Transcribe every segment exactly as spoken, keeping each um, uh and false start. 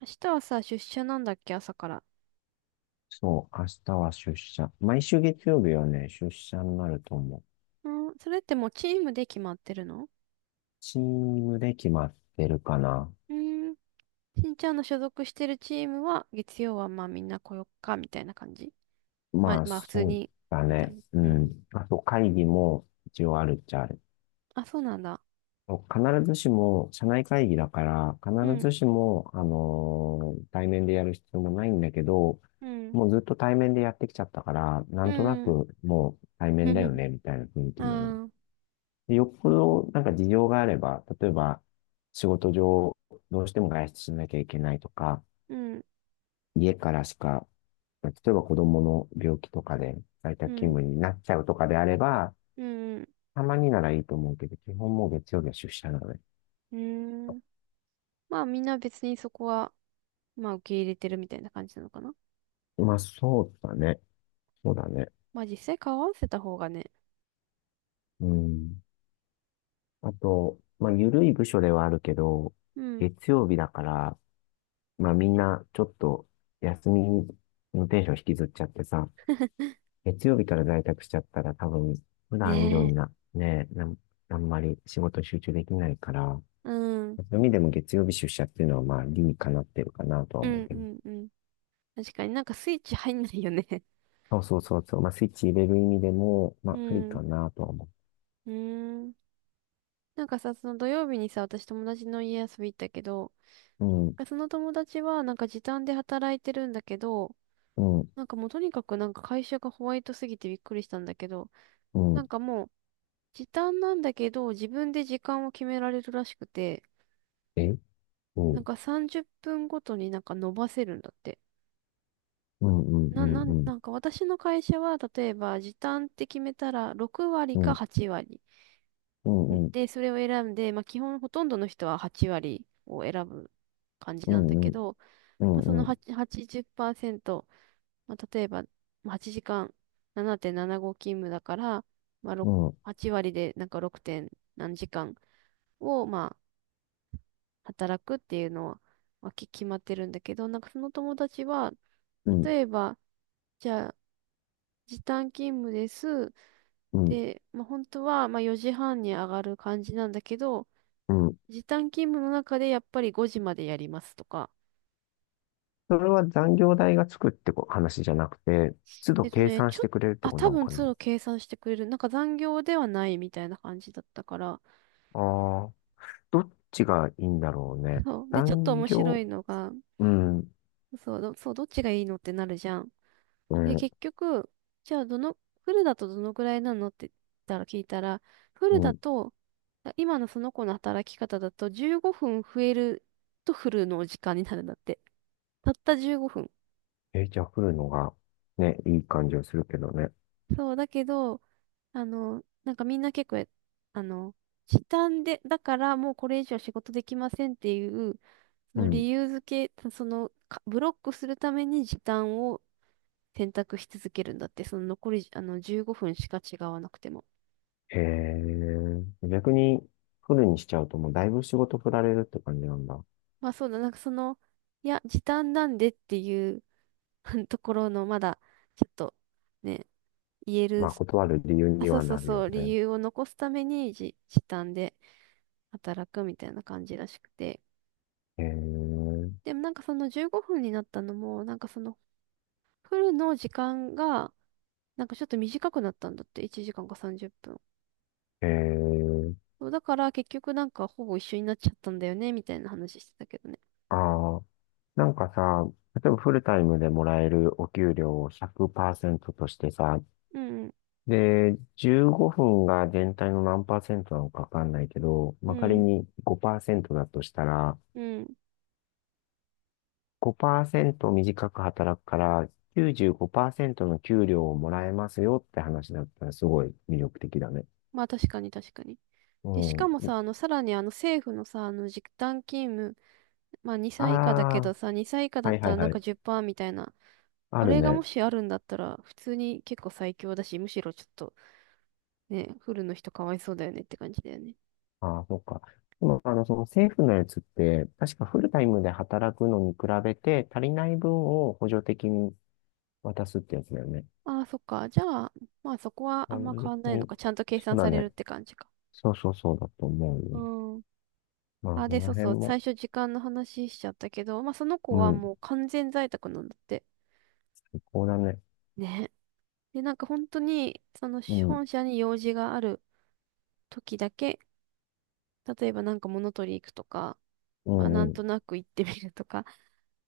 明日はさ、出社なんだっけ、朝から。そう、明日は出社。毎週月曜日はね、出社になると思う。うん、それってもうチームで決まってるの？チームで決まってるかな。うん。しんちゃんの所属してるチームは、月曜はまあみんな来よっか、みたいな感じ。まあ、まあ、まあ普通そうに、だみたいね。な。ううん。ん。あと、会議も一応あるっちゃある。あ、そうなんだ。必ずしも、社内会議だから、う必ん、ずしも、あのー対面でやる必要もないんだけど、うん、もうずっと対面でやってきちゃったから、なうんとなん。くもう対面だよ ね、みたいな雰囲あ気にはなっあ、で、よっぽどなんか事情があれば、例えば仕事上どうしても外出しなきゃいけないとか、うん、家からしか、例えば子供の病気とかで在う宅勤ん、務になっちゃうとかであれば、うん、たまにならいいと思うけど、基本もう月曜日は出社なので。うん。まあみんな別にそこは、まあ受け入れてるみたいな感じなのかな。まあそうだね。そうだね。まあ実際顔合わせた方がね。うん。あと、まあ緩い部署ではあるけど、うん。月曜日だから、まあみんなちょっと休みのテンション引きずっちゃってさ、月曜日から在宅しちゃったら多分、普段以上ねえ。にな、ね、なん、あんまり仕事集中できないから、うん、そういう意味でも月曜日出社っていうのはまあ理にかなってるかなとはう思うん、うけど。ん、うん。確かになんかスイッチ入んないよね。 そうそうそうそう。まあスイッチ入れる意味でも、まうあありん。うかなとは思ーん。なんかさ、その土曜日にさ、私友達の家遊び行ったけど、う。うん、その友達はなんか時短で働いてるんだけど、うん、なんかもうとにかくなんか会社がホワイトすぎてびっくりしたんだけど、うなん。んかもう時短なんだけど、自分で時間を決められるらしくて、えうなんん、かさんじゅっぷんごとになんか伸ばせるんだって。うん、うん、な、なん、うん、なんか私の会社は例えば時短って決めたらろく割うかん、はち割。うん、うん、で、それを選んで、まあ、基本ほとんどの人ははち割を選ぶ感じうなんだん、けうん、ど、うまあ、そん、のうん、8ン0まあ、例えばまあはちじかんななてんななご勤務だから、まあ、ろうくん、はち割でなんか ろく. 点何時間をまあ働くっていうのは、まあ、き決まってるんだけど、なんかその友達は、うん、例えば、じゃあ時短勤務です。うんで、まあ、本当はまあよじはんに上がる感じなんだけど、うん。時短勤務の中でやっぱりごじまでやりますとか。それは残業代がつくってこ話じゃなくて、都度えっと計ね、算しちょっ、てくれるってあ、こと多なの分か通な。路計算してくれる。なんか残業ではないみたいな感じだったから。ああ。どっちがいいんだろうね。そう。で、ちょっと残面白業、いのが、うん、そう、ど、そう、どっちがいいのってなるじゃん。うで、ん、結局、じゃあどの、フルだとどのぐらいなのって言ったら聞いたら、フうルだん。と、あ今のその子の働き方だとじゅうごふん増えるとフルの時間になるんだって。たったじゅうごふん。え、じゃあ降るのが、ね、いい感じはするけどね。そう、だけど、あの、なんかみんな結構、あの、時短で、だからもうこれ以上仕事できませんっていう、そうのん。理由付け、その、かブロックするために時短を選択し続けるんだって、その残り、あの、じゅうごふんしか違わなくても。へえ、逆にフるにしちゃうともうだいぶ仕事振られるって感じなんだ。まあそうだ、なんかその、いや、時短なんでっていう ところの、まだ、ちょっと、ね、言える、まあ断る理由あ、にそうはそうなるそよう、理ね。由を残すためにじ時短で働くみたいな感じらしくて。へでもなんかそのじゅうごふんになったのも、なんかそのフルの時間が、なんかちょっと短くなったんだって、いちじかんかさんじゅっぷん。え、へえ、そうだから結局なんかほぼ一緒になっちゃったんだよね、みたいな話してたけどね。ああ、なんかさ、例えばフルタイムでもらえるお給料をひゃくパーセントとしてさ、うんで、じゅうごふんが全体の何パーセントなのかわかんないけど、うまあ、仮ん、うん、にごパーセントだとしたら、うん。ごパーセント短く働くからきゅうじゅうごパーセントの給料をもらえますよって話だったらすごい魅力的だね。まあ確かに確かに。うで、しかもさ、あん。の、さらにあの政府のさ、あの時短勤務、まああにさい以下だけどあ、さ、にさい以下だはっいたはらいなんはかい。じゅっパーセントみたいな、ああるれがもね。しあるんだったら、普通に結構最強だし、むしろちょっとね、フルの人かわいそうだよねって感じだよね。ああ、そっか。でも、あの、その政府のやつって、確かフルタイムで働くのに比べて足りない分を補助的に渡すってやつだよね。ああ、そっか。じゃあ、まあそこはああんま変別わんないのに、か。ちゃんと計そう算だされるっね。て感じか。そうそうそうだと思うよ。うん。まあ、あ、そで、のそう辺そう。も、最初時間の話しちゃったけど、まあその子うはん、もう完全在宅なんだって。最高だね。ね。で、なんか本当に、そのうん、本社に用事がある時だけ、例えばなんか物取り行くとか、うまあなん、んうとん、なく行ってみるとか、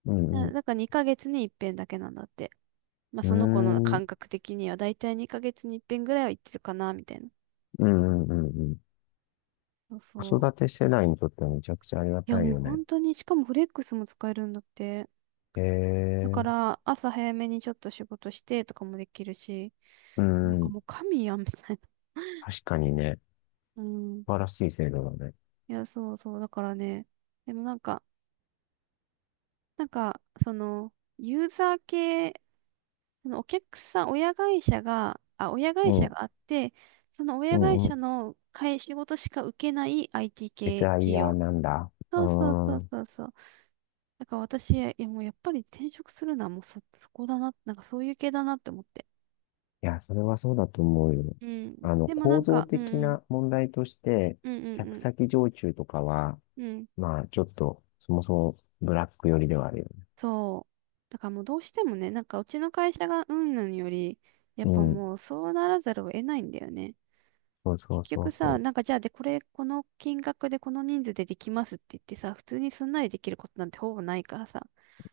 う なん、なんかにかげつに一遍だけなんだって。まあうその子のん、うー感ん、覚的にはだいたいにかげつに一遍ぐらいは行ってるかな、みたいな。うん、うん、うんうん。そうそ子う。育て世代にとってはめちゃくちゃありがいや、たいもうよね。本当に、しかもフレックスも使えるんだって。へだかえ、ら、朝早めにちょっと仕事してとかもできるし、うなんかん、もう神やん、みたい確かにね、な。うん。素晴らしい制度だね。いや、そうそう。だからね、でもなんか、なんか、その、ユーザー系、そのお客さん、親会社が、あ、親う会ん、社うがあって、その親会ん、う社ん。の会仕事しか受けない アイティー 系企 エスアイアール 業。なんだ。うそうそうそーうん。そうそう。だから私、いやもうやっぱり転職するのはもうそ、そこだな、なんかそういう系だなって思って。いや、それはそうだと思うよ。うん。あの、でもな構ん造か、うん、的うん、な問題として、う客ん、先常駐とかは、うん、うん。まあ、ちょっと、そもそもブラック寄りではあるよ。そう。だからもうどうしてもね、なんかうちの会社がうんぬんより、やっうぱん。もうそうならざるを得ないんだよね。そうそ結うそ局うさ、そなんかじゃあでこれ、この金額でこの人数でできますって言ってさ、普通にすんなりできることなんてほぼないからさ、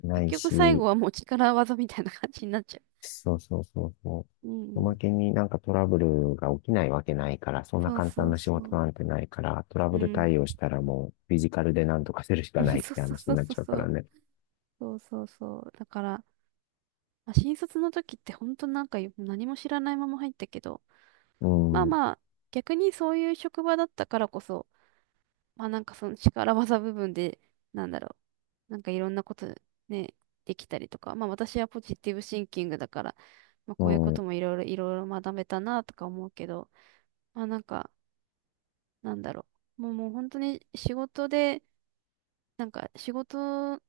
う。な結い局最後し、はもう力技みたいな感じになっちゃそうそうそうそう。うんう。おうん。まけになんかトラブルが起きないわけないから、そんなそう簡単そうな仕そ事う。なんてないから、トラうブルん。対応したらもうフィジカルでなんとかするし うかんないっそうてそう話そにうなっそうちゃうかそらう。ね。そうそうそう。だから、まあ、新卒の時って本当なんか何も知らないまま入ったけど、うまあん。まあ、逆にそういう職場だったからこそ、まあなんかその力技部分で、なんだろう、なんかいろんなことね、できたりとか、まあ私はポジティブシンキングだから、まあうこういうことん。もいろいろいろいろ学べたなとか思うけど、まあなんか、なんだろう、もうもう本当に仕事で、なんか仕事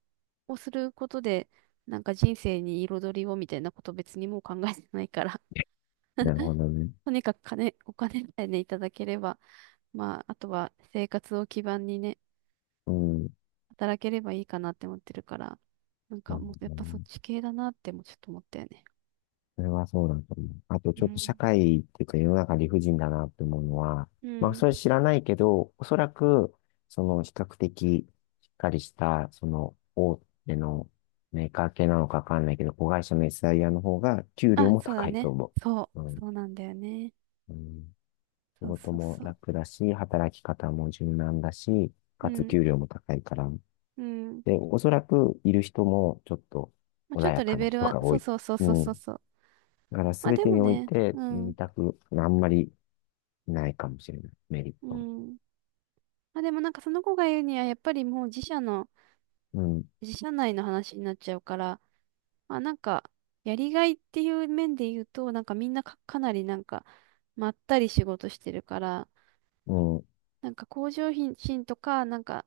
をすることで、なんか人生に彩りをみたいなこと別にもう考えてないから。 なるほ どね。とにかく金、お金さえね、いただければ、まあ、あとは生活を基盤にね、うん。働ければいいかなって思ってるから、なんなかるもうやっほどぱそっね。ち系だなってもちょっと思ったよね。それはそうだと思う。あと、うちょっと社ん。会っていうか世の中理不尽だなって思うのは、うまあ、ん。それ知らないけど、おそらく、その比較的しっかりした、その大手のメーカー系なのかわかんないけど、子会社の エスアイアール の方が給料あ、もそうだ高いとね。思そう。う、うそん。うなんだよね。うん、仕そう事そうもそう。楽だし、働き方も柔軟だし、うかつん、給料も高いから。うん。で、おそらくいる人もちょっとまあ、穏ちょっやとレかなベル人は、が多そうい。そうそうそううそうん。そう。だからまあ全でてもにおいね、てうん、二択、あんまりないかもしれない。メリッうトは。ん。まあでもなんかその子が言うには、やっぱりもう自社の、うん。自社内の話になっちゃうから、まあなんか、やりがいっていう面で言うと、なんかみんなか、かなりなんか、まったり仕事してるから、うん。なんか向上心とか、なんか、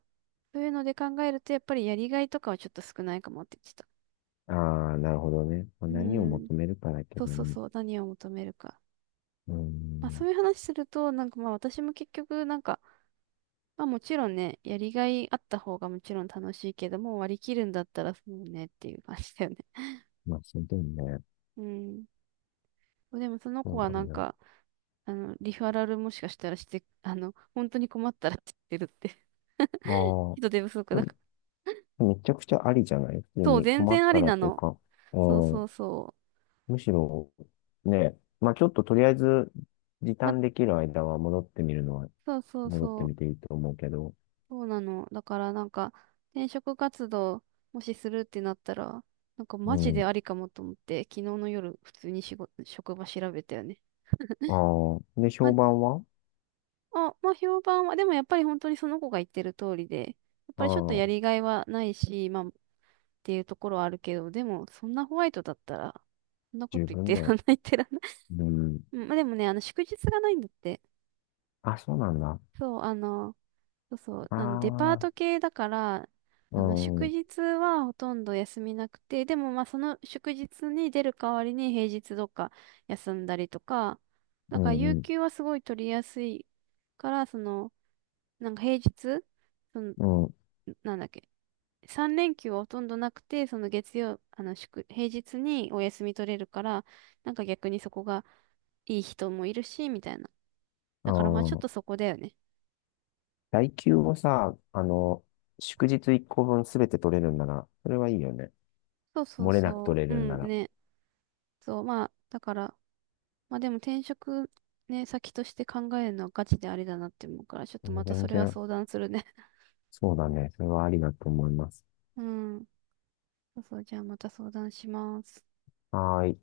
そういうので考えると、やっぱりやりがいとかはちょっと少ないかもって言ってた。ああ、なるほどね。まあ、う何をん。求めるかだけそうどそうね。そう。何を求めるか。うまあそん。ういう話すると、なんかまあ私も結局、なんか、まあもちろんね、やりがいあった方がもちろん楽しいけども、割り切るんだったらそうねっていう感じだよね。まあ、その時にね。うん。でもそのそ子うはななんんだ。か、あの、リファラルもしかしたらして、あの、本当に困ったらって言ってるって。あ あ。人手不足でだもから。めちゃくちゃありじゃない普通そう、に全困っ然あたりらなというの。か、うそうそん、うそむしろ、ね、まあちょっととりあえず時う。あ、短できる間は戻ってみるのは、そうそう戻ってそう。みていいと思うけど、そうなの。だからなんか、転職活動、もしするってなったら、なんかマうジでん。ありかもと思って、昨日の夜、普通に仕事、職場調べたよね。ああ。で、ま、評判はあ、まあ、評判は、でもやっぱり本当にその子が言ってる通りで、やっあぱりちょっとやあ、りがいはないし、まあ、っていうところはあるけど、でも、そんなホワイトだったら、そんなこと十言っ分てだらよ。んない言ってらんない。うん。うんまあでもね、あの、祝日がないんだって。あ、そうなんだ。そう、あの、そうそう、ああの、デパートあ、系だから、うあの、ん、う祝ん、日はほとんど休みなくて、でもまあ、その祝日に出る代わりに平日どっか休んだりとか、だうから、有ん、給はすごい取りやすいから、その、なんか平日、その、うん。なんだっけ、さん連休はほとんどなくて、その月曜、あの祝、平日にお休み取れるから、なんか逆にそこがいい人もいるし、みたいな。うだからまあちょっとん、そこだよね。代休をさ、あの、祝日いっこぶんすべて取れるんなら、それはいいよね。そうそう漏れなくそ取れう。うるんなんら。ね。そう、まあ、だから、まあでも転職ね、先として考えるのはガチであれだなって思うから、ちょっとねまた全それは然、相談するね。そうだね。それはありだと思います。うん。そうそう、じゃあまた相談します。はーい。